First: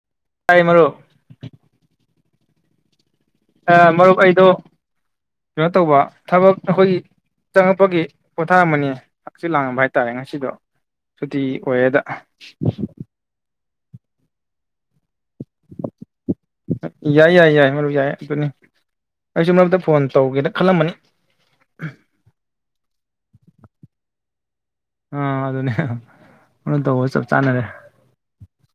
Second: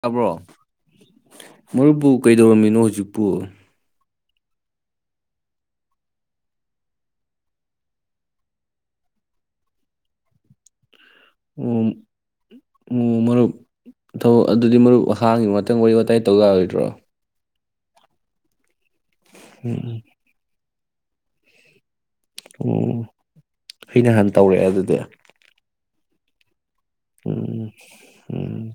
ꯇꯥꯕ꯭ꯔꯣ ꯇꯥꯏ ꯃꯔꯨꯞ ꯃꯔꯨꯞꯄꯨ ꯀꯩꯗꯧꯔꯝꯃꯤꯅꯣ ꯍꯨꯖꯤꯛ ꯑ ꯃꯔꯨꯞ ꯑꯩ ꯑꯗꯣ ꯀꯩꯅꯣ ꯇꯧꯕ ꯊꯕꯛ ꯑꯈꯣꯏꯒꯤ ꯆꯪꯉꯛꯄꯒꯤ ꯄꯣꯊꯥꯔꯝꯕꯅꯤ ꯍꯛꯆꯤꯠ ꯂꯥꯡꯉꯝꯕ ꯍꯥꯏꯇꯥꯔꯦ ꯉꯁꯤꯗꯣ ꯁꯨꯇꯤ ꯑꯣꯏꯌꯦꯗ ꯊꯧ ꯑꯗꯨꯗꯤ ꯃꯔꯨꯞ [unintelligible] ꯋꯥꯔꯤ ꯋꯥꯇꯥꯏ ꯇꯧ ꯌꯥꯔꯣꯏꯗ꯭ꯔꯣ [unintelligible] ꯌꯥꯏ ꯑꯗꯨꯅꯤ ꯑꯩꯁꯨ ꯃꯔꯨꯞꯇ ꯎꯝ ꯐꯣꯟ ꯇꯧꯒꯦꯗ ꯈꯜꯂꯝꯕꯅꯤ ꯎꯝ ꯑꯩ ꯅꯍꯥꯟ ꯇꯧꯔꯛꯑꯦ ꯑꯗꯨꯗꯤ ꯑꯥ ꯑꯗꯨꯅꯦ [unintelligible] ꯇꯧꯕ ꯆꯞ ꯆꯥꯅꯔꯦ ꯎꯝ ꯎꯝ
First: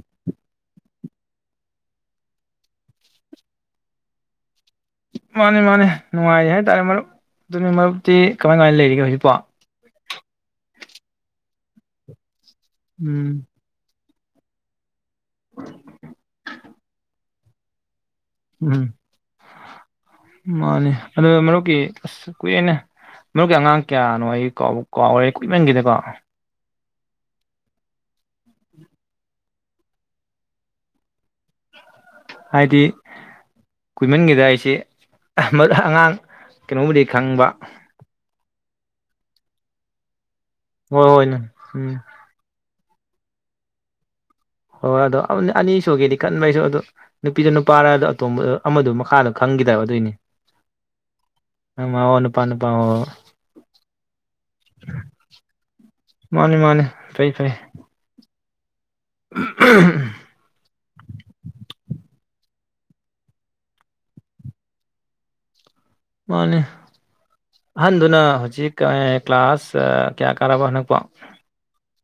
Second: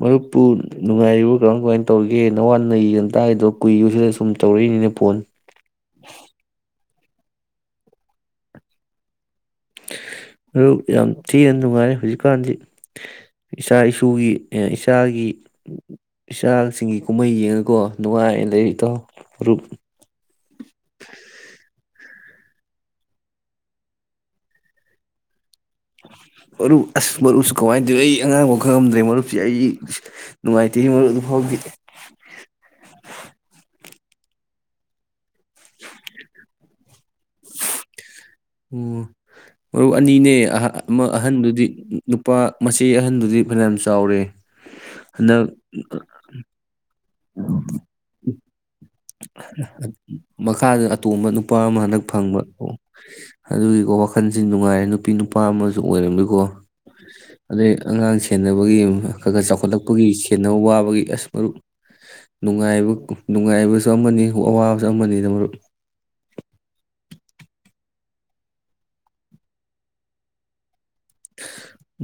ꯃꯔꯨꯞꯄꯨ ꯅꯨꯡꯉꯥꯏꯔꯤꯕ ꯀꯃꯥꯏ ꯀꯃꯥꯏꯅ ꯇꯧꯔꯤꯒꯦ ꯅꯋꯥ ꯅꯌꯤꯒ ꯇꯥꯒꯤꯗꯕ ꯀꯨꯏꯕꯁꯤꯗ ꯁꯨꯝ ꯇꯧꯔꯛꯏꯅꯤꯅꯦ ꯐꯣꯟ ꯃꯥꯅꯤ ꯃꯥꯅꯦ ꯅꯨꯡꯉꯥꯏꯔꯤ ꯍꯥꯏꯇꯥꯔꯦ ꯃꯔꯨꯞ ꯑꯗꯨꯅꯤ ꯃꯔꯨꯞꯛꯇꯤ ꯀꯃꯥꯏ ꯀꯃꯥꯏꯅ ꯂꯩꯔꯤꯒꯦ ꯍꯧꯖꯤꯛꯄꯣ ꯃꯔꯨꯞ ꯌꯥꯝ ꯊꯤꯅ ꯅꯨꯡꯉꯥꯏ ꯍꯧꯖꯤꯛꯀꯥꯟꯗꯤ ꯎꯝ ꯏꯨꯒꯤ ꯏꯆꯥꯒꯤ ꯏꯆꯥꯁꯤꯡꯒꯤ ꯀꯨꯝꯍꯩ ꯌꯦꯡꯉꯀꯣ ꯅꯨꯡꯉꯥꯏꯅ ꯂꯩꯔꯤ ꯎꯝ ꯏꯇꯥꯎ ꯃꯔꯨꯞ ꯃꯥꯅꯤ ꯑꯗꯨ ꯃꯔꯨꯞꯀꯤ ꯑꯁ ꯀꯨꯏꯔꯦꯅꯦ ꯃꯔꯨꯞꯀꯤ ꯑꯉꯥꯡ ꯀꯌꯥꯅꯣ ꯑꯩ ꯕꯨ ꯀꯥꯎꯕꯨ ꯀꯥꯎꯔꯦ ꯀꯨꯏꯃꯟꯈꯤꯦꯗꯀꯣ ꯃꯔꯨꯞ ꯑꯁ ꯃꯔꯨꯞꯁꯨ ꯀꯃꯥꯏ ꯇꯧꯏ ꯑꯩ ꯑꯉꯥꯡꯕꯧ ꯈꯪꯉꯝꯗ꯭ꯔꯦ ꯃꯔꯨꯞꯁꯤ ꯑꯩ ꯑꯁ ꯅꯨꯡꯉꯥꯏꯇꯦꯅꯦ ꯃꯔꯨꯞ ꯑꯗꯨ ꯐꯥꯎꯗꯤ ꯍꯥꯏꯗꯤ ꯀꯨꯏꯃꯟꯒꯤꯗ ꯑꯩꯁꯤ [unintelligible] ꯑꯉꯥꯡ ꯀꯩꯅꯣꯕꯨꯗꯤ ꯈꯪꯕ ꯎꯝ ꯃꯔꯨ ꯑꯅꯤꯅꯦ ꯑꯍ ꯑꯃ ꯍꯣꯏ ꯍꯣꯏꯅꯦ ꯑꯍꯟꯗꯨꯗꯤ ꯎꯝ ꯅꯨꯄꯥ ꯃꯆꯦ ꯑꯍꯟꯗꯨꯗꯤ ꯐꯅꯌꯥꯝ ꯆꯥꯎꯔꯦ ꯍꯣꯏ ꯑꯗꯣ ꯍꯟꯗꯛ ꯑꯅꯤ ꯁꯨꯒꯦꯗꯤ ꯈꯟꯕ ꯑꯩꯁꯨ ꯑꯗꯨ ꯅꯨꯄꯤꯔꯥ ꯅꯨꯄꯥꯔꯥ ꯑꯗꯨ ꯑꯇꯣꯝꯕꯗꯨ ꯑꯃꯗꯨ ꯃꯈꯥꯗ ꯑꯇꯣꯝꯕ ꯅꯨꯄꯥ ꯑꯃ ꯃꯥ ꯍꯟꯗꯛ ꯍꯣ ꯐꯪꯕ ꯅꯨꯄꯥ ꯅꯨꯄꯥ ꯍꯣ ꯍꯣꯏ ꯑꯗꯨꯒꯤꯀꯣ ꯋꯥꯈꯟꯖꯤ ꯅꯨꯡꯉꯥꯏꯔꯦ ꯅꯨꯄꯤ ꯅꯨꯄꯥ ꯑꯃꯖꯨ ꯑꯣꯏꯔꯝꯃꯤꯀꯣ ꯃꯥꯅꯤ ꯃꯥꯅꯤ ꯐꯩ ꯐꯩ ꯑꯗꯩ ꯑꯉꯥꯡꯁꯤꯡ [unintelligible] ꯈꯒ ꯆꯥꯎꯈꯠꯂꯛꯄꯒꯤ ꯁꯦꯟꯅꯕ ꯋꯥꯕꯒꯤ ꯑꯁ ꯃꯔꯨꯞ ꯅꯨꯡꯉꯥꯏꯕ ꯅꯨꯡꯉꯥꯏꯕ ꯁꯨ ꯑꯃꯅꯤ ꯑꯋꯥꯕꯁꯨ ꯑꯃꯅꯤ ꯃꯔꯨꯞ ꯃꯥꯅꯦ ꯑꯍꯟꯗꯨꯅ ꯍꯧꯖꯤꯛ ꯀ꯭ꯂꯥꯁ ꯀꯌꯥ ꯀꯥꯔꯕ ꯍꯟꯅꯛꯄꯣ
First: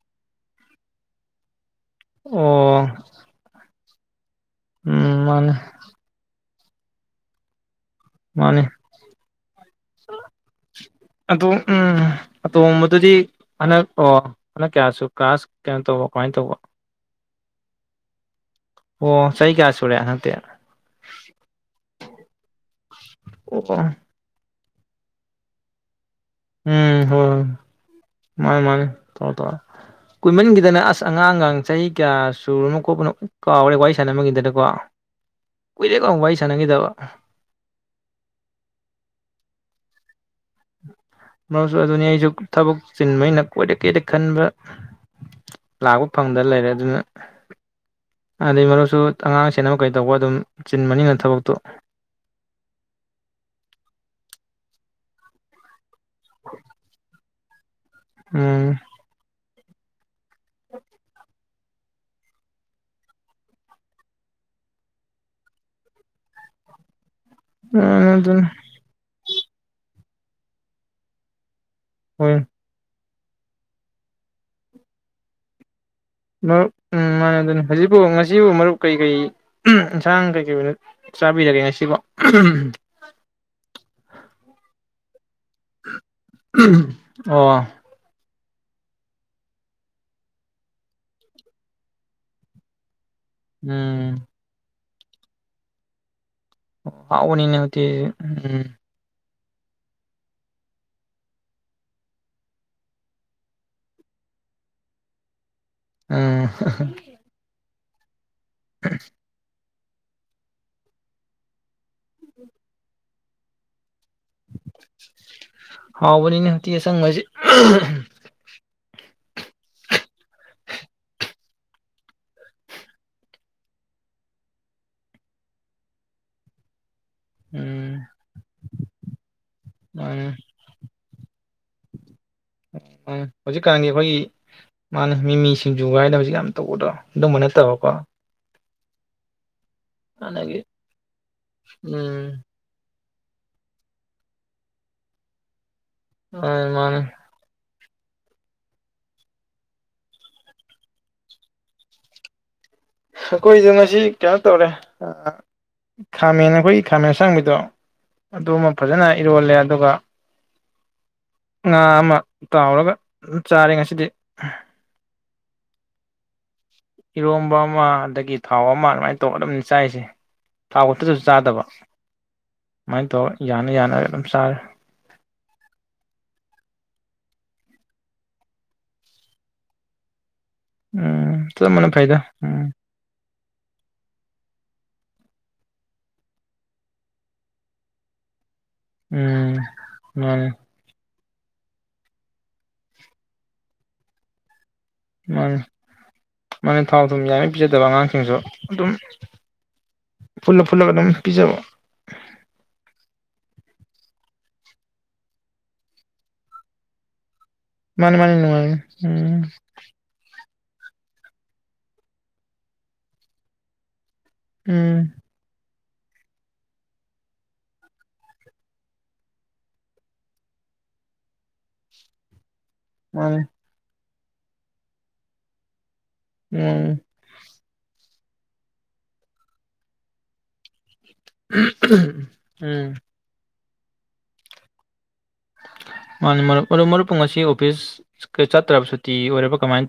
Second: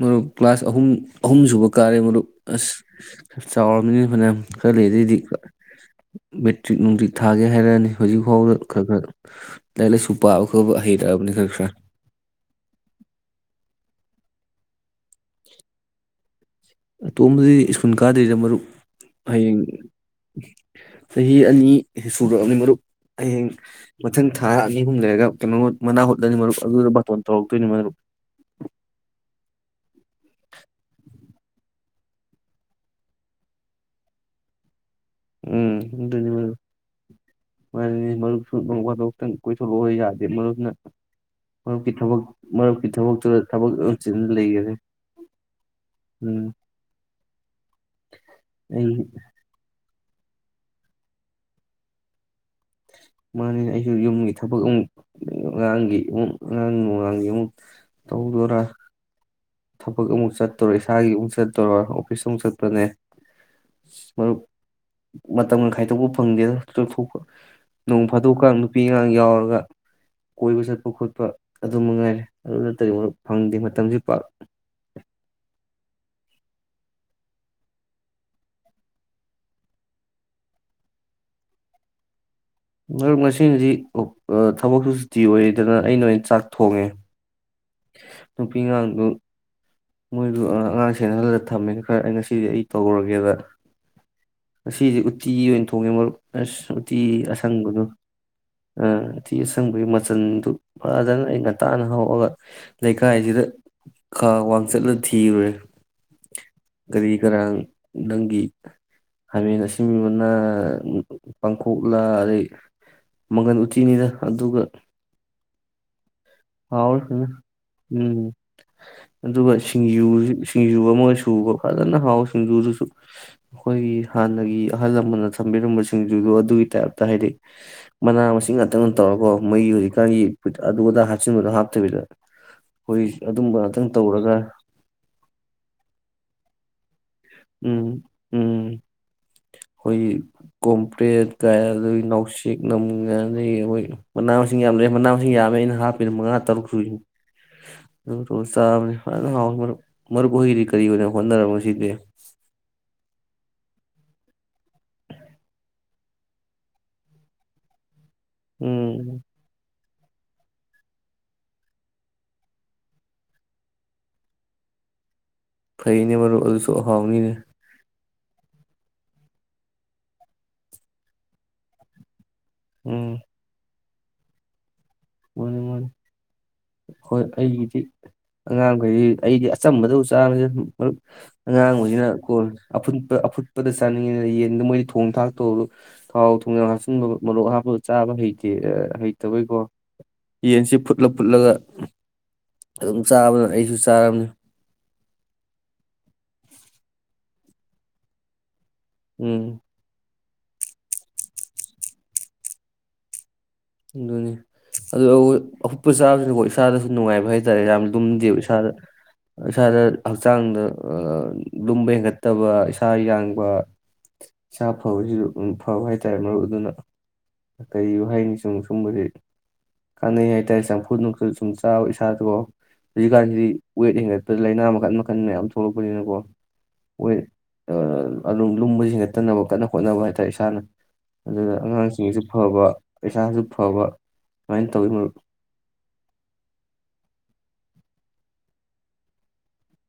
ꯃꯔꯨꯞ ꯀ꯭ꯂꯥꯁ ꯑꯍꯨꯝ ꯑꯍꯨꯝ ꯁꯨꯕ ꯀꯥꯔꯦ ꯃꯔꯨꯄ ꯑꯣ ꯑꯁ [unintelligible] ꯃꯤ ꯐꯅ [unintelligible] ꯈꯔꯥ ꯂꯩꯦꯗꯩꯩꯗꯤ ꯎꯝ ꯃꯥꯅꯤ ꯆ꯭ꯤꯛ ꯅꯨꯡꯤꯠ ꯊꯥꯒꯦ ꯍꯥꯏꯔꯛꯑꯅꯤ ꯍꯧꯖꯤꯛ ꯐꯥꯎꯗ ꯃꯥꯅꯤ ꯈꯔ ꯈꯔ ꯂꯥꯏꯔꯤꯛ ꯂꯥꯏꯁꯨ ꯄꯥꯕ ꯈꯔꯕ ꯍꯩꯔꯛꯑꯕꯅꯤ ꯑꯗꯣ ꯈꯔ ꯈꯔ ꯎꯝ ꯑꯇꯣꯝꯕꯗꯨꯗꯤ ꯍꯟꯗꯛ ꯑꯣ ꯍꯅ ꯀꯌꯥꯁꯨ ꯀ꯭ꯂꯥꯁ ꯀꯩꯅꯣ ꯇꯧꯕ ꯀꯃꯥꯏꯅ ꯇꯧꯕ ꯑꯇꯣꯝꯕꯗꯤ ꯁ꯭ꯀꯨꯜ ꯀꯥꯗ꯭ꯔꯤꯗ ꯃꯔꯨꯞ ꯑꯣ ꯆꯍꯤ ꯍꯌꯦꯡ ꯀꯌꯥ ꯁꯨꯔꯦ ꯍꯟꯗꯛꯇꯤ ꯆꯍꯤ ꯑꯅꯤ ꯁꯨꯔꯛꯑꯝꯅꯤ ꯃꯔꯨꯞ ꯍꯌꯦꯡ ꯑꯣ ꯃꯊꯪ ꯊꯥꯔ [unintelligible] ꯎꯝ ꯍꯣꯏ ꯍꯣꯏ ꯃꯥꯅꯤ ꯃꯥꯅꯤ ꯇꯧꯔꯣ ꯇꯧꯔꯣ ꯀꯨꯏꯃꯟꯒꯤꯗꯅ ꯑꯁ ꯑꯉꯥꯡꯒꯥꯡ ꯆꯍꯤ ꯀꯌꯥ ꯁꯨꯔꯅꯣ ꯈꯣꯠꯄꯅꯣ ꯀꯥꯎꯔꯦ ꯋꯥꯔꯤ ꯁꯥꯟꯅꯃꯟꯒꯤꯗꯅꯀꯣ ꯎꯝ ꯑꯗꯨꯅꯤ ꯃꯔꯨꯞ ꯃꯅꯤ ꯃꯔꯨꯞꯁꯨ ꯅꯣꯡꯐꯗꯣꯛꯇꯪ ꯀꯣꯏꯊꯣ [unintelligible] ꯃꯔꯨꯞꯁꯨ ꯑꯗꯨꯅꯤ ꯑꯩꯖꯨ ꯊꯕꯛ ꯃꯔꯨꯞꯀꯤ ꯊꯕꯛꯇꯨꯗ ꯆꯤꯟꯕꯩꯅ ꯊꯕꯛ ꯑꯃ ꯀꯣꯏꯔꯛꯀꯦꯗꯤ ꯆꯤꯜ ꯈꯟꯕ ꯂꯩꯈꯔꯦ ꯂꯥꯛꯄ ꯎꯝ ꯐꯪꯗꯅ ꯂꯩꯔꯦ ꯑꯗꯨꯅ ꯃꯅꯤ ꯑꯩ ꯃꯔꯨꯞꯁꯨ ꯑꯉꯥꯡꯁꯦꯅ ꯀꯩꯗꯧꯕ ꯑꯗꯨꯝ ꯆꯤꯟꯕꯅꯤꯅ ꯊꯕꯛꯇꯣ ꯃꯥꯅꯤꯅꯦ ꯑꯩꯁꯨ ꯌꯨꯝꯒꯤ ꯊꯕꯛ ꯑꯃꯨꯛ [unintelligible] ꯑꯉꯥꯡꯒꯤ [unintelligible] ꯇꯧꯗꯣꯔꯥ ꯎꯝ ꯊꯕꯛ ꯑꯃꯨꯛ ꯆꯠꯇꯣꯔ ꯏꯁꯥꯒꯤ ꯑꯃꯨꯛ ꯆꯠ ꯇꯧꯔ ꯑꯣꯐꯤꯁ ꯑꯃꯨꯛ ꯆꯠꯄꯅꯦ ꯃꯔꯨꯞ ꯃꯇꯝꯒ ꯈꯥꯏꯗꯣꯛꯄ ꯐꯪꯗꯦꯗ [unintelligible] ꯅꯣꯡ ꯃꯥꯅꯦ ꯑꯗꯨꯅꯤ ꯐꯥꯗꯣꯛꯀꯥꯡ ꯅꯨꯄꯤ ꯑꯉꯥꯡ ꯌꯥꯎꯔꯒ ꯀꯣꯏꯕ ꯆꯠꯄ ꯈꯣꯠꯄ ꯑꯗꯨ ꯃꯉꯥꯏ ꯍꯣꯏ ꯑꯗꯨ [unintelligible] ꯐꯪꯗꯦ ꯃꯇꯝꯖꯤ ꯄꯥꯛ [unintelligible] ꯃꯔꯨꯞ ꯎꯝ ꯃꯥꯅꯦ ꯑꯗꯨꯅꯤ ꯍꯧꯖꯤꯛꯄꯨ ꯉꯁꯤꯕꯨ ꯃꯔꯨꯞ ꯀꯩꯀꯩ ꯑꯦꯟꯁꯥꯡ ꯀꯩꯀꯩ ꯑꯣꯏꯅ ꯆꯥꯕꯤꯔꯒꯦ ꯉꯁꯤꯐꯣ ꯃꯔꯨꯝ ꯉꯁꯤꯗꯤ ꯑ ꯊꯕꯛꯁꯨ ꯇꯤ ꯑꯣꯏꯌꯦꯗꯅ ꯑꯩꯅ ꯑꯣꯏꯅ ꯆꯥꯛ ꯊꯣꯡꯉꯦ ꯑꯣ ꯅꯨꯄꯤ [unintelligible] ꯃꯣꯏꯗꯨ ꯑꯉꯥꯡ ꯁꯦꯅ ꯍꯜꯂꯒ ꯊꯝꯃꯦ ꯈꯔ ꯑꯩ ꯉꯁꯤꯗꯤ ꯑꯩ ꯇꯧꯔꯒꯦ ꯎꯝ ꯁꯤꯁꯦ ꯎꯠꯇꯤ ꯑꯣꯏꯅ ꯊꯣꯡꯉꯦ ꯃꯔꯨꯞ ꯑꯁ ꯎꯇꯤ [unintelligible] ꯎꯝ ꯎꯇꯤ ꯑꯁꯪꯕꯒꯤ ꯃꯆꯜꯗꯨ ꯐꯖꯅ ꯑꯩꯅ [unintelligible] ꯍꯧꯔꯒ ꯂꯩꯀꯥꯏꯁꯤꯗ ꯈꯥ ꯋꯥꯡ ꯆꯠꯂ ꯊꯤꯔꯨꯔꯦ ꯎꯝ ꯀꯔꯤ ꯀꯔꯥꯡ ꯅꯪꯒꯤ [unintelligible] [unintelligible] ꯄꯥꯡꯈꯣꯛꯂ ꯑꯗꯩ ꯃꯪꯒꯟ ꯎꯇꯤꯅꯤꯗ ꯑꯗꯨꯒ ꯍꯥꯎꯕꯅꯤꯅꯦ ꯎꯇꯤ ꯍꯥꯎꯔꯦ ꯑꯁꯪꯕꯁꯤ ꯐꯖꯅ ꯎꯝ ꯑꯗꯨꯒ ꯁꯤꯡꯖꯨ ꯁꯤꯡꯖꯨ ꯑꯃ ꯁꯨꯕ ꯐꯖꯅ ꯍꯥꯎ ꯁꯤꯡꯖꯨꯗꯨꯁꯨ ꯑꯈꯣꯏꯒꯤ ꯍꯥꯟꯅꯒꯤ ꯑꯍꯜ ꯂꯃꯟꯅ ꯊꯝꯕꯤꯔꯝꯕ ꯁꯤꯡꯖꯨꯗꯣ ꯑꯗꯨꯒꯤ ꯇꯥꯏꯞ ꯍꯥꯏꯗꯤ ꯎꯝ ꯃꯅꯥ ꯃꯁꯤꯡ ꯉꯥꯛꯇꯪ ꯇꯧꯔꯒꯀꯣ ꯃꯩ ꯍꯧꯖꯤꯛꯀꯥꯟꯒꯤ ꯃꯥꯅꯦ ꯑꯗꯨ ꯑꯗ ꯍꯥꯞꯆꯤꯟꯕꯗꯣ ꯍꯥꯞꯇꯕꯤꯗ ꯑꯈꯣꯏ ꯑꯗꯨꯝꯕ ꯉꯥꯛꯇꯪ ꯑꯈꯣꯏꯒꯤ ꯇꯧꯔꯒ ꯃꯥꯅꯦ ꯃꯤꯃꯤ ꯁꯤꯡꯖꯨꯒ ꯍꯥꯏꯅ ꯍꯧꯖꯤꯛ ꯌꯥꯝ ꯇꯧꯕꯗ ꯑꯗꯨꯝꯕ ꯅꯠꯇꯕꯀꯣ ꯑꯈꯣꯏꯒꯤ ꯍꯥꯟꯅꯒꯤ ꯀꯣꯝꯄ꯭ꯔꯦꯠ ꯀ ꯑꯗꯒꯤ ꯎꯝ ꯅꯥꯎꯁꯦꯛ [unintelligible] [unintelligible] [unintelligible] [inaudible] ꯃꯤꯅꯠ ꯝꯉꯥ ꯃꯥꯅꯦ ꯇꯥꯔꯨꯛ ꯁꯨꯏ ꯃꯥꯅꯦ ꯆꯥ ꯃꯔꯨꯞ ꯍꯩꯗꯤ ꯀꯔꯤꯅꯣ ꯍꯣꯠꯅꯔꯕ ꯉꯥꯁꯤꯗꯤ ꯑꯩꯈꯣꯏꯗꯣ ꯉꯁꯤ ꯀꯩꯅꯣ ꯇꯧꯔꯦ ꯈꯥꯃꯦꯟ ꯑꯩꯈꯣꯏꯒꯤ ꯈꯥꯃꯦꯟ ꯑꯁꯥꯡꯕꯤꯗꯣ ꯑꯗꯨꯃ ꯐꯖꯅ ꯎꯝ ꯏꯔꯣꯜꯂꯦ ꯑꯗꯨꯒ ꯉꯥ ꯑꯃ ꯇꯥꯎꯔꯒ ꯆꯥꯔꯦ ꯉꯁꯤꯗꯤ ꯀꯩꯩꯅꯦ ꯃꯔꯄ ꯏꯔꯣꯝꯕ ꯑꯃ ꯑꯗꯒꯤ ꯊꯥꯎ ꯑꯃ ꯑꯗꯨꯃꯥꯏꯅ ꯇꯧꯒꯗꯕꯅꯤ ꯆꯥꯏꯔꯤꯁꯦ ꯊꯥꯎ ꯈꯛꯇꯗꯁꯨ ꯆꯥꯗꯕ ꯃꯥꯏꯅ ꯎꯝ ꯇꯧ ꯌꯥꯅ ꯌꯥꯅ ꯂꯝ ꯁꯥꯔꯦ ꯃꯥꯅꯤ ꯃꯥꯅꯤ ꯍꯣꯏ ꯑꯩꯒꯤꯗꯤ ꯑꯉꯥꯡꯈꯩꯗꯤ ꯑꯩꯗꯤ ꯑꯆꯝꯕꯗꯕꯨ ꯆꯥꯅꯁꯦ ꯃꯔꯨꯞ ꯎꯝ ꯆꯞ ꯃꯥꯟꯅ ꯑꯉꯥꯡꯕꯁꯤꯅ ꯐꯩꯗ ꯀꯣꯜ ꯎꯝ ꯑꯐꯨꯠ [unintelligible] ꯍꯥꯄꯗ ꯆꯥꯅꯤꯡꯉꯤꯗꯅ ꯌꯦꯟꯗ ꯃꯣꯏꯗꯤ ꯊꯣꯡ ꯊꯥꯛ ꯇꯧꯔ ꯊꯥꯎ ꯊꯣꯡꯅ ꯍꯥꯞꯆꯤꯟꯕ ꯃꯣꯔꯣꯛ ꯍꯥꯞꯄꯗ ꯆꯥꯕ ꯍꯩ ꯁꯤ ꯍꯩꯇꯕꯩꯀꯣ ꯎꯝ ꯃꯥꯅꯦ ꯌꯦꯟꯁꯤ ꯐꯨꯠꯂꯞ ꯄꯨꯠꯂꯒ ꯑꯗꯨꯝ ꯆꯥꯕꯅ ꯑꯩꯁꯨ ꯆꯥꯔꯕꯅꯤ ꯃꯅꯤ ꯃꯅꯤ ꯊꯥꯎ ꯊꯝ ꯌꯥꯔꯤ ꯄꯤꯖꯗꯕ ꯑꯉꯥꯡꯁꯤꯡꯁꯨ ꯑꯗꯨꯝ ꯎꯝ ꯐꯨꯜꯂꯞ ꯐꯨꯜꯂꯒ ꯑꯗꯨꯝ ꯄꯤꯖꯕ ꯑꯗꯨꯅꯤ ꯑꯗꯨꯣ ꯑꯍꯨꯞꯄ ꯆꯥꯕꯁꯤꯅꯀꯣ ꯏꯁꯥꯗꯁꯨ ꯅꯨꯡꯉꯥꯏꯕ ꯍꯥꯏꯇꯥꯔꯦ ꯍꯥꯏꯦ ꯌꯥꯝ ꯃꯥꯅꯤ ꯃꯥꯅꯤ ꯂꯨꯝꯗꯦꯕ ꯏꯁꯥꯗ ꯅꯨꯡꯉꯥꯏꯅꯤ ꯎꯝ ꯏꯁꯥꯗ ꯍꯛꯆꯥꯡꯗ ꯂꯨꯝꯕ ꯍꯦꯟꯒꯠꯇꯕ ꯏꯁꯥ ꯌꯥꯡꯕ ꯆ ꯐꯥꯎ ꯎꯝ ꯎ ꯐꯥꯎꯕ ꯍꯥꯏꯇꯥꯔꯦ ꯃꯔꯨꯞ ꯑꯗꯨꯅ ꯀꯔꯤ ꯍꯥꯏꯅꯤ ꯁꯨꯝ ꯁꯨꯝꯕꯗꯤ ꯀꯥꯟꯅꯩ ꯍꯥꯏꯇꯥꯔꯦ ꯆꯝꯐꯨ ꯅꯨꯡꯁꯨ ꯁꯨꯝ ꯆꯥꯎ ꯏꯁꯥꯗꯣ ꯃꯥꯅꯤ ꯍꯧꯖꯤꯀꯥꯟꯗꯤ ꯋꯦꯠ ꯍꯦꯟꯒꯠ ꯂꯥꯏꯅꯥ ꯃꯈꯟ ꯃꯈꯟ ꯌꯥꯝ ꯊꯣꯛꯂꯛꯄꯅꯤꯅ [unintelligible] ꯎꯝ ꯑꯗꯨꯝ ꯂꯨꯝꯕ ꯒꯠꯇꯅꯕ ꯀꯟꯅ ꯈꯣꯠꯅꯕ ꯍꯥꯏꯇꯥꯔꯦ ꯏꯁꯥꯅ ꯑꯗꯨꯅ ꯑꯉꯥꯡꯁꯤꯡꯒꯤꯁꯨ ꯐꯕ ꯎꯝ ꯁꯨ ꯐꯕ ꯁꯨꯃꯥꯏꯅ ꯇꯧꯋꯤ ꯃꯔꯨꯞ ꯃꯥꯒꯤ ꯃꯔꯨꯞ ꯃꯔꯨꯞꯄ ꯑꯁꯤ ꯑꯣꯐꯤꯁꯀ ꯆꯠꯇ꯭ꯔꯕ ꯁꯨꯇꯤ ꯑꯣꯏꯔꯕ ꯀꯃꯥꯏꯅ ꯇꯧ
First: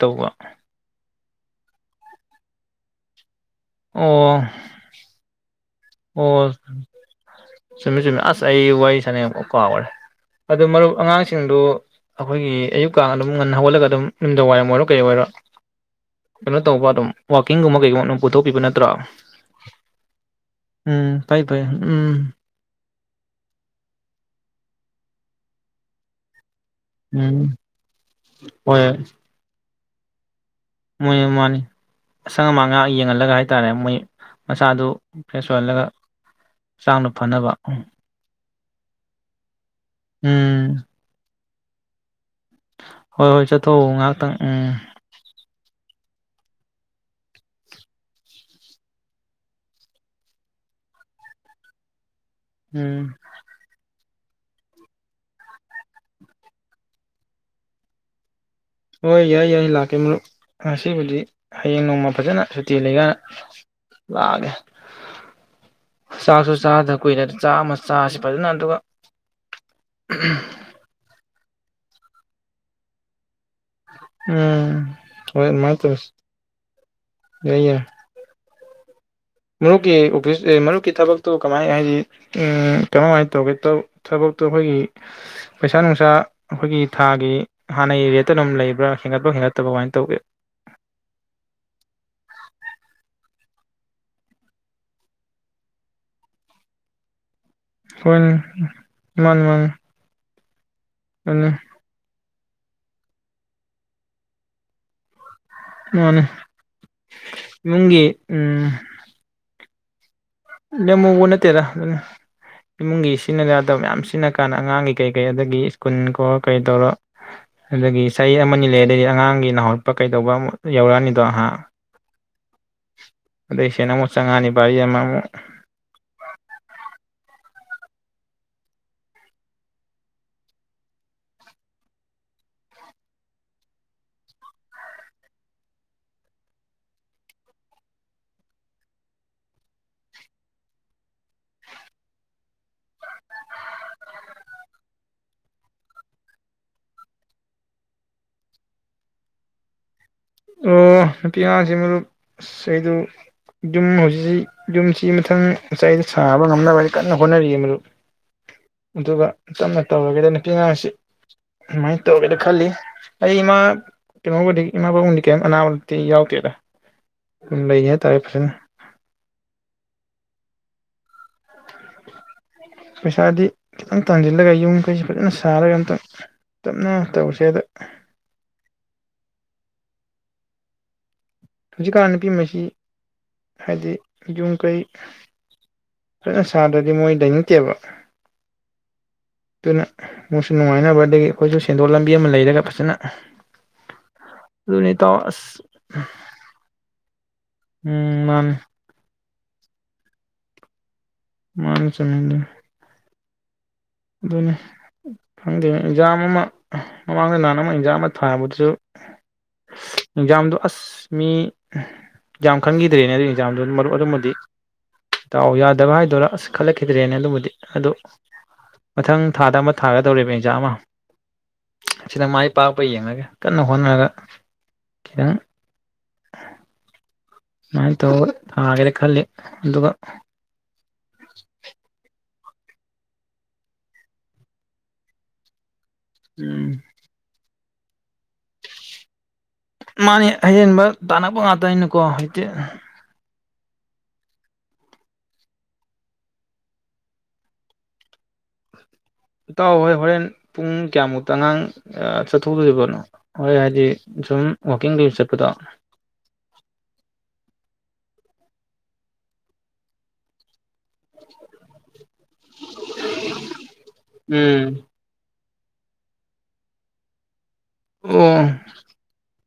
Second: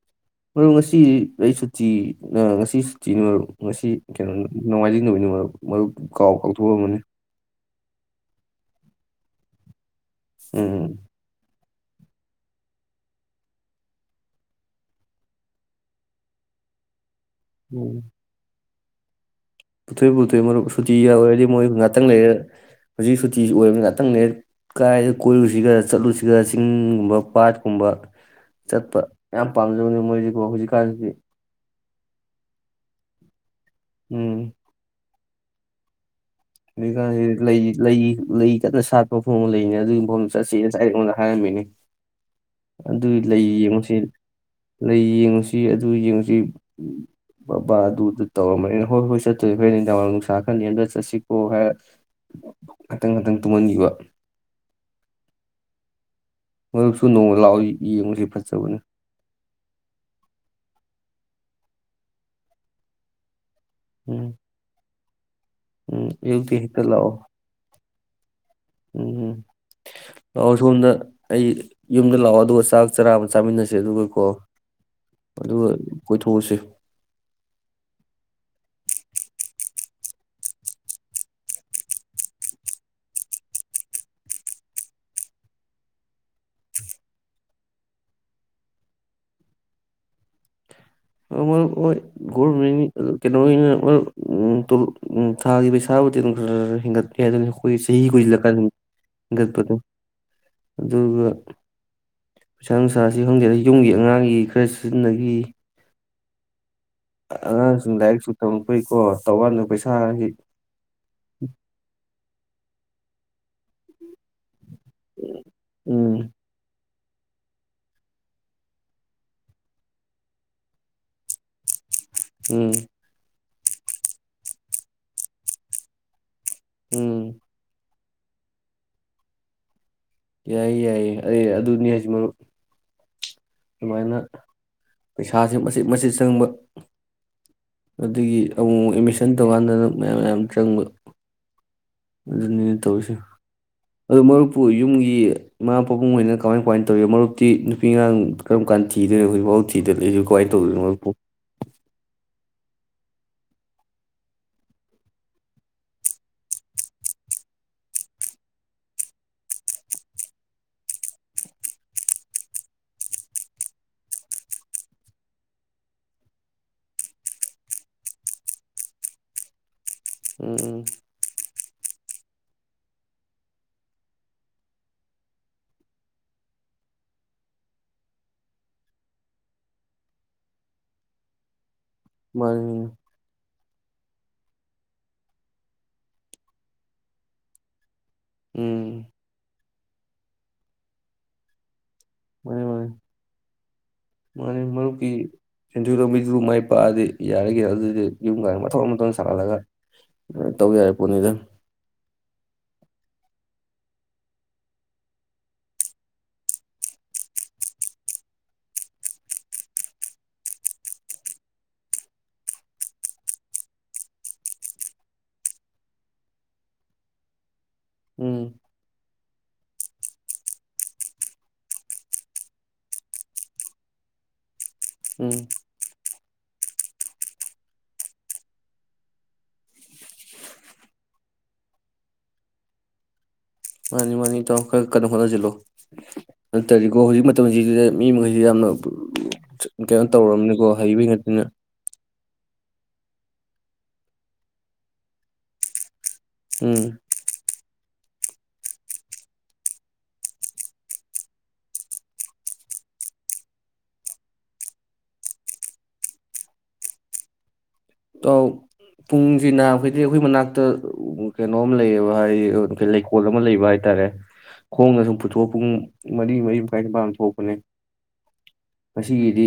ꯃꯔꯣ ꯉꯁꯤ ꯑꯩ ꯁꯨꯇꯤ ꯉꯁꯤ ꯁꯨꯇꯤꯅꯤ ꯃꯔꯨꯞ ꯉꯁꯤ ꯀꯩꯅꯣ ꯑꯣ ꯅꯣꯡꯃꯥꯏꯖꯤꯡ ꯅꯨꯃꯤꯠꯅꯤ ꯃꯔꯨꯞ ꯃꯔꯨꯞ ꯀꯥꯎ ꯑꯣ ꯀꯥꯎꯊꯣꯛꯑꯝꯕꯅꯤ ꯆꯨꯝꯃꯤ ꯆꯨꯝꯃꯤ ꯑꯁ ꯑꯩ [unintelligible] [unintelligible] ꯑꯗꯨ ꯃꯔꯨꯞ ꯎꯝ ꯑꯉꯥꯡꯁꯤꯡꯗꯨ ꯑꯈꯣꯏꯒꯤ ꯑꯌꯨꯛꯀ ꯑꯗꯨꯝ ꯉꯟꯅ ꯍꯧꯒꯠꯂꯒ ꯑꯗꯨꯝ ꯅꯨꯝꯗꯥꯡ ꯋꯥꯏꯔꯝ ꯑꯣꯏꯔꯣ ꯀꯩ ꯑꯣꯏꯔꯣ ꯀꯩꯅꯣ ꯇꯧꯕ ꯑꯗꯨꯝ ꯋꯥꯥꯀꯤꯡꯒꯨꯝꯕ ꯀꯩꯒꯨꯝꯕꯝ ꯄꯨꯊꯣꯛꯄꯤꯕ ꯅꯠ [unintelligible] ꯄꯨꯊꯣꯛꯏ ꯄꯨꯊ ꯃꯔꯨꯞ ꯁꯨꯇꯤꯒ ꯑꯣꯏꯔꯗꯤ ꯃꯣꯏ ꯉꯥꯛꯇꯪ ꯎꯝ ꯂꯩꯔ ꯍꯨꯖꯤꯛ ꯁꯨꯇꯤꯁꯤ ꯑꯣꯏꯕꯅꯤ ꯉꯥꯛꯇꯪ [unintelligible] ꯀꯥꯏꯗ ꯀꯣꯏꯔꯨꯁꯤꯒ ꯆꯠꯂꯨꯁꯤꯒ ꯆꯤꯡꯒꯨꯝꯕ ꯎꯝ ꯄꯥꯠ ꯀꯨꯝꯕ ꯆꯠꯄ ꯌꯥꯝ ꯄꯥꯝ [unintelligible] [inaudible] ꯃꯥꯅꯤ ꯃꯥꯅꯤ ꯑꯁꯪ ꯑꯃꯥꯟ [unintelligible] ꯌꯦꯡꯍꯜꯂꯒ ꯍꯥꯏ ꯍꯥꯏꯇꯥꯔꯦ ꯃꯣꯏ ꯃꯁꯥꯗꯨ ꯐ꯭ꯔꯦꯁ ꯑꯣꯏꯍꯜꯂꯒ [unintelligible] ꯂꯩ ꯍꯛꯆꯥꯡꯗꯣ ꯐꯅꯕ ꯂꯩ ꯎꯝ ꯂꯩ ꯂꯩ [unintelligible] ꯁꯥꯠꯄ ꯐꯣꯡꯕ ꯂꯩꯅꯤ ꯑꯗꯨꯏ ꯃꯐꯝ ꯆꯠꯁꯤ ꯉꯁꯥꯏ ꯑꯩꯉꯣꯟꯗ ꯍꯥꯏꯔꯝꯃꯤꯅꯤ ꯑꯗꯨ ꯍꯣꯏ ꯍꯣꯏ ꯂꯩ ꯆꯠꯊꯣꯛꯎ ꯌꯦꯡꯉꯨꯁꯤ ꯉꯥꯏꯍꯥꯛꯇꯪ ꯎꯝ ꯂꯩ ꯌꯦꯡꯉꯨꯁꯤ ꯑꯗꯨ ꯌꯦꯡꯁꯤ ꯕꯕꯥ ꯑꯗꯨꯗ ꯇꯧꯔꯝꯕ [unintelligible] ꯍꯣꯏ ꯍꯣꯏ ꯆꯠꯇꯣꯏ ꯍꯣꯔꯦꯟ [unintelligible] ꯅꯨꯡꯁꯥ ꯈꯔꯥ ꯅꯦꯝꯗꯔꯥ ꯆꯠꯁꯤꯀꯣ ꯍꯥꯏꯔ ꯎꯝ ꯉꯇꯪ ꯉꯇꯪ ꯇꯨꯝꯍꯟꯈꯤꯕ ꯃꯔꯨꯞꯁꯨ ꯅꯣꯡꯃ ꯂꯥꯛꯑꯣ ꯌꯦꯡꯉꯨꯁꯤ ꯐꯖꯕꯅꯤ ꯍꯣꯏ ꯌꯥꯏ ꯌꯥꯏ ꯂꯥꯛꯀꯦ ꯃꯔꯨꯞ ꯉꯁꯤꯕꯨꯗꯤ ꯍꯌꯦꯡ ꯅꯣꯡꯃ ꯐꯖꯅ ꯁꯨꯇꯤ ꯂꯩ [unintelligible] ꯎꯝ ꯂꯥꯛꯑꯒꯦ ꯎꯝ ꯆꯥꯛꯁꯨ ꯑꯌꯨꯛꯇ ꯍꯦꯛꯇ ꯆꯥꯗ ꯂꯥꯛꯑꯣ ꯀꯨꯏꯔꯦ ꯆꯥꯛ ꯑꯃ ꯆꯥꯁꯤ ꯐꯖꯅ ꯑꯗꯨꯒ ꯎꯝ ꯂꯥꯛꯑꯣ ꯁꯣꯝꯗ ꯑꯩ ꯌꯨꯝꯗ ꯂꯥꯛꯑꯣ ꯑꯗꯨꯒ ꯆꯥꯛ [unintelligible] ꯆꯥꯃꯤꯟꯅꯁꯦ ꯑꯗꯨꯒꯀꯣ ꯎꯝ ꯍꯣꯏ ꯑꯗꯨꯒ ꯑꯗꯨꯃꯥꯏꯅ ꯇꯧꯔꯁꯤ ꯀꯣꯏꯊꯣꯛꯎꯁꯤ ꯌꯥꯏ ꯌꯥꯏ ꯃꯔꯨꯞꯀꯤ ꯑꯣꯐꯤꯁ ꯃꯔꯨꯞꯀꯤ ꯊꯕꯛꯇꯣ ꯀꯃꯥꯏ ꯍꯥꯏꯗꯤ ꯀꯃꯝꯍꯥꯏꯅ ꯇꯧꯒꯦ ꯊꯕꯛꯇꯣ ꯑꯈꯣꯏꯒꯤ ꯄꯩꯁꯥ ꯅꯨꯡꯁꯥ ꯑꯈꯣꯏꯒꯤ ꯊꯥꯒꯤ ꯍꯥꯟꯅꯒꯤ ꯔꯦꯠꯇ ꯑꯗꯨꯝ ꯂꯩꯕ꯭ꯔꯥ ꯍꯦꯟꯒꯠꯄ ꯍꯦꯟꯒꯠꯇꯕ ꯀꯃꯥꯏꯅ ꯇꯧꯒꯦ [unintelligible] [unintelligible] [unintelligible] ꯊꯥꯒꯤ ꯄꯩꯁꯥꯕꯨꯗꯤ ꯑꯗꯨꯝ ꯈꯔ ꯈꯔ ꯍꯣꯏꯅꯦ ꯃꯥꯅꯤ ꯍꯦꯟꯒꯠ [unintelligible] ꯃꯥꯅꯤ [unintelligible] ꯑꯗꯨꯒ ꯑꯗꯨꯅꯤ ꯄꯩꯁꯥ ꯅꯨꯡꯁꯥꯁꯤ ꯍꯪꯖꯔ ꯌꯨꯝꯒꯤ ꯑꯉꯥꯡꯒꯤ ꯈꯔ ꯁꯤꯖꯤꯟꯅꯈꯤ ꯃꯥꯅꯦ ꯑꯉꯥꯡꯁꯤꯡ ꯂꯥꯏꯔꯤꯛꯁꯨ ꯇꯝꯃꯛꯛꯇꯨꯏꯀꯣ ꯇꯧꯕꯥꯅꯗ ꯄꯩꯁꯥ ꯍ ꯍ ꯅꯃꯨꯕꯨꯅꯦ ꯇꯦꯔ ꯏꯃꯨꯡꯒꯤ ꯁꯤꯖꯤꯟꯅ ꯌꯥꯗꯕ ꯃꯌꯥꯝ ꯁꯤꯖꯤꯟꯅ ꯀꯥꯟꯅ ꯑꯉꯥꯡꯒꯤ ꯀꯩ ꯀꯩ ꯑꯗꯒꯤ ꯁ꯭ꯀꯨꯜ ꯀꯣ ꯎꯝ ꯀꯩ ꯇꯧꯔꯣ ꯑꯗꯨꯗꯒꯤ ꯆꯍꯤ ꯑꯃꯅꯤ ꯑꯃ ꯂꯩ ꯑꯗꯩꯗꯤ ꯑꯉꯥꯡꯒꯤ ꯅꯅꯥꯍꯠꯄ ꯀꯩꯗꯧꯕ ꯌꯧꯔꯛꯑꯅꯤꯗꯣ ꯉꯍꯥꯛ ꯎꯝ ꯑꯗꯩꯁꯤꯅ ꯑꯃꯨꯛ ꯆꯪꯉꯥꯅꯤ ꯔꯤ ꯑꯃꯃꯨꯛ ꯎꯝ ꯌꯥꯏꯌꯦ ꯌꯥꯏꯌꯦ ꯑꯩ ꯑꯗꯨꯅꯤ ꯍꯥꯏꯁꯤ ꯃꯔꯨꯞ ꯑꯗꯨꯃꯥꯏꯅ ꯄꯩꯁꯥꯁꯦ ꯃꯆꯤꯠ ꯃꯆꯤꯠ ꯆꯪꯕ ꯑꯗꯒꯤ ꯑꯃꯨꯛꯛ ꯑꯦꯠꯃꯤꯁꯟ ꯇꯧꯀꯥꯟꯗꯅ ꯃꯌꯥꯝ ꯃꯌꯥꯝ ꯆꯪꯕ ꯑꯗꯨꯅꯤꯅ ꯇꯧꯔꯤꯁꯦ ꯑ ꯃꯔꯨꯞꯄꯨ ꯌꯨꯝꯒꯤ ꯏꯃꯥ ꯄꯥꯕꯨꯡ ꯑꯣꯏꯅ ꯀꯃꯥꯏ ꯀꯃꯥꯏꯅ ꯇꯧꯔꯤ ꯃꯔꯨꯞꯇꯤ ꯅꯨꯄꯤ ꯑꯉꯥꯡ ꯀꯔꯝ ꯀꯥꯟ ꯊꯤꯗꯣꯏꯅ ꯍꯧꯖꯤꯣꯏꯐꯥꯎ ꯊꯤꯗꯅ ꯑꯣ ꯅꯨꯄꯤ ꯑꯉꯥꯡꯁꯤ ꯃꯔꯨꯞ ꯁꯗꯨ ꯌꯨꯝ ꯍꯧꯖꯤꯛꯁꯤ ꯌꯨꯝꯁꯤ ꯃꯊꯪ ꯉꯥꯏꯗ ꯁꯥꯕ ꯉꯝꯅꯕꯗꯤ ꯀꯟꯅ ꯍꯣꯠꯅꯔꯤ ꯃꯔꯗꯨꯨꯞ ꯑꯗꯨꯒ ꯇꯞꯅ ꯇꯧꯔꯒꯦꯗ ꯅꯨꯄꯤ ꯑꯉꯥꯡꯁꯤ ꯀꯃꯥꯏꯅ ꯇꯧꯒꯦꯅ ꯈꯜꯂꯤ ꯑꯩ ꯏꯃꯥ ꯀꯩꯅꯣꯕꯨꯗꯤ ꯏꯃꯥ ꯄꯕꯥꯕꯨꯡꯗꯤ ꯀꯩꯝ ꯑꯅꯥꯕꯛꯇꯤ ꯌꯥꯎꯗꯦꯗ ꯑꯗꯨꯝ ꯂꯩꯒꯦ ꯍꯥꯏꯇꯥꯔꯦ ꯐꯖꯅ ꯎꯝ ꯄꯩꯁꯥꯗꯤ ꯈꯤꯇꯪ ꯇꯥꯟꯁꯤꯜꯂꯒ ꯌꯨꯝꯈꯩꯁꯤ ꯐꯖꯅ ꯁꯥꯔꯒ ꯑꯝꯇꯪ ꯇꯞꯅ ꯇꯧꯁꯦ ꯑꯗ ꯍꯧꯖꯤꯛꯀꯥꯟ ꯅꯨꯄꯤ ꯑꯁꯤ ꯃꯥꯅꯤ ꯍꯥꯏꯗꯤ ꯌꯨꯝ ꯀꯩ ꯐꯖꯅ ꯁꯥꯗ꯭ꯔꯗꯤ ꯃꯣꯏ ꯂꯩꯅꯗꯦꯕ ꯎꯝ ꯑꯗꯨꯅ ꯃꯣꯏꯁꯨ ꯅꯨꯡꯉꯥꯏꯅꯕꯗꯒꯤ ꯑꯩꯈꯣꯏꯁꯨ ꯁꯦꯟꯗꯣꯛꯂꯝꯃꯤ ꯃꯥꯅꯤ ꯃꯥꯅꯤ ꯃꯥꯅꯤ ꯑꯗꯨꯅꯤ ꯃꯔꯨꯞꯀꯤ ꯏꯇꯥꯎ ꯑꯁ ꯁꯦꯟꯖꯨ ꯂꯝꯕꯤꯗꯨ ꯃꯥꯏ ꯄꯥꯛꯑꯗꯤ ꯌꯥꯔꯒꯦ ꯑꯗꯨꯗꯤ ꯎꯝ ꯌꯨꯝ ꯀ ꯃꯥꯅꯤ ꯃꯊꯊꯧ ꯃꯊ ꯁꯥꯍꯜꯂꯒ ꯇꯧ ꯌꯥꯔꯦ ꯄꯣꯠꯅꯤꯗ ꯃꯥ ꯆꯉꯗ ꯑꯗꯨꯅꯤ ꯈꯪꯗꯦ ꯑꯦꯛꯖꯥꯝ ꯑꯃ ꯃꯃꯥꯡꯗ ꯅꯍꯥꯟ ꯑꯃ ꯑꯦꯛꯖꯥꯝ ꯑꯃ ꯊꯥꯕꯗꯨꯁꯨ ꯑꯦꯛꯖꯥꯝꯗꯣ ꯑꯁ ꯃꯤ ꯌꯥꯝ ꯈꯟꯈꯤꯗ꯭ꯔꯦꯅꯦ ꯑꯗꯨ ꯑꯦꯛꯖꯥꯝꯗꯨ ꯃꯔꯨꯞ ꯑꯗꯨꯕꯨꯗꯤ ꯇꯥꯎ ꯌꯥꯗꯕ ꯍꯥꯏꯗꯣꯏꯔꯥ ꯑꯁ ꯈꯜꯂꯛꯈꯤꯗ꯭ꯔꯦꯅꯦ ꯑꯗꯨꯕꯨꯗꯤ ꯑꯗꯨ ꯎꯝ ꯃꯊꯪ ꯊꯥꯗ ꯑꯃ ꯊꯥꯒꯗꯧꯕ ꯑꯦꯟꯖꯥꯝ ꯑꯃ ꯑꯁꯤꯗ ꯃꯥꯏ ꯄꯥꯛꯄ ꯌꯦꯡꯉꯒꯦ ꯀꯟꯅ ꯍꯣꯠꯅꯔꯒ ꯈꯤꯇꯪ ꯎꯝ [inaudible] ꯅꯥꯟ ꯇꯧ ꯍꯥꯏꯒꯔꯦ ꯈꯜꯂꯤ ꯑꯗꯨꯒ ꯃꯥꯅꯤ ꯃꯥꯅꯤ ꯇ ꯀꯩꯅꯣ ꯐ ꯆꯂꯣ ꯑ ꯎꯝ ꯇꯔꯤꯒꯣ ꯍꯧ ꯁꯤꯁꯤꯗ ꯃꯤ ꯃꯈꯩꯁꯤ ꯌꯥꯝꯅ ꯀꯩꯅꯣ ꯃꯥꯅꯦ ꯇꯧꯔꯕꯅꯤꯀꯣ ꯑꯌꯦꯦꯟꯕ ꯍꯩꯕꯩ ꯇꯥꯟꯅꯕ ꯉꯥꯛꯇꯅ ꯉꯥꯛꯇꯅꯀꯣ ꯇ ꯎꯝ ꯏꯇꯥꯎ ꯍꯣꯏ ꯍꯣꯔꯦꯟ ꯄꯨꯡ ꯀꯌꯥꯃꯨꯛꯇ ꯑꯉꯥꯡ ꯆꯠꯊꯣꯛꯗꯣꯔꯤꯕꯅꯣ ꯍꯣꯏ ꯍꯥꯏꯗꯤ ꯁꯨꯝ ꯋꯀꯤꯡ ꯀ ꯆꯠꯄꯗꯣ ꯄꯨꯡꯁꯤ ꯅꯥ ꯍꯥꯏꯗꯤ ꯑꯩꯈꯣꯏ ꯃꯅꯥꯛꯇ ꯎ ꯀꯩꯅꯣꯝ ꯂꯩꯌꯦꯕ ꯍꯥꯏꯗꯤ ꯂꯩꯀꯣꯜ ꯑꯃ ꯂꯩꯕ ꯍꯥꯏꯇꯥꯔꯦ ꯎꯝ ꯈꯣꯡꯅ ꯁꯨꯝ ꯊꯣꯛꯄꯨꯡ ꯃꯔꯤ ꯃꯔꯤ ꯃꯈꯥꯏ ꯄꯥꯟ ꯊꯣꯛꯄꯅꯦ ꯑꯣ ꯉꯁꯤꯒꯤꯗꯤ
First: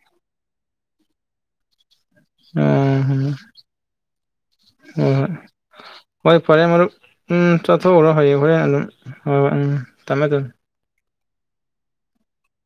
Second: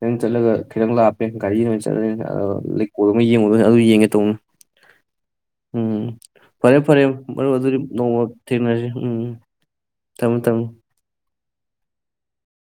ꯅꯪ ꯆꯠꯂꯒ ꯈꯤꯇꯪ ꯂꯥꯞꯄꯦ ꯒꯥꯔꯤꯗ ꯑꯣꯏꯅ ꯆꯠꯂꯅꯤꯅ ꯎꯝ ꯂꯩꯀꯣꯜ ꯑꯃ ꯍꯣꯏ ꯌꯦꯡꯉꯨꯗꯅꯤ ꯑꯗꯨ ꯌꯦꯡꯒꯦ ꯇꯧꯅꯤ ꯍꯣꯏ ꯎꯝ ꯍꯣꯏ ꯐꯔꯦ ꯃꯔꯨꯞ ꯐꯔꯦ ꯃꯔꯨꯞ ꯎꯝ ꯑꯗꯨꯗꯤ ꯆꯠꯊꯣꯛꯎꯔꯣ ꯅꯣꯡꯃ ꯍꯌꯦꯡ ꯍꯣꯔꯦꯟ ꯑꯗꯨꯝ ꯊꯦꯡꯅꯔꯁꯤ ꯎꯝꯝ ꯍꯣꯏ ꯍꯣꯏ ꯎꯝ ꯊꯝꯃꯦ ꯊꯝꯃꯣ ꯊꯝꯃꯦ ꯊꯝꯃꯣ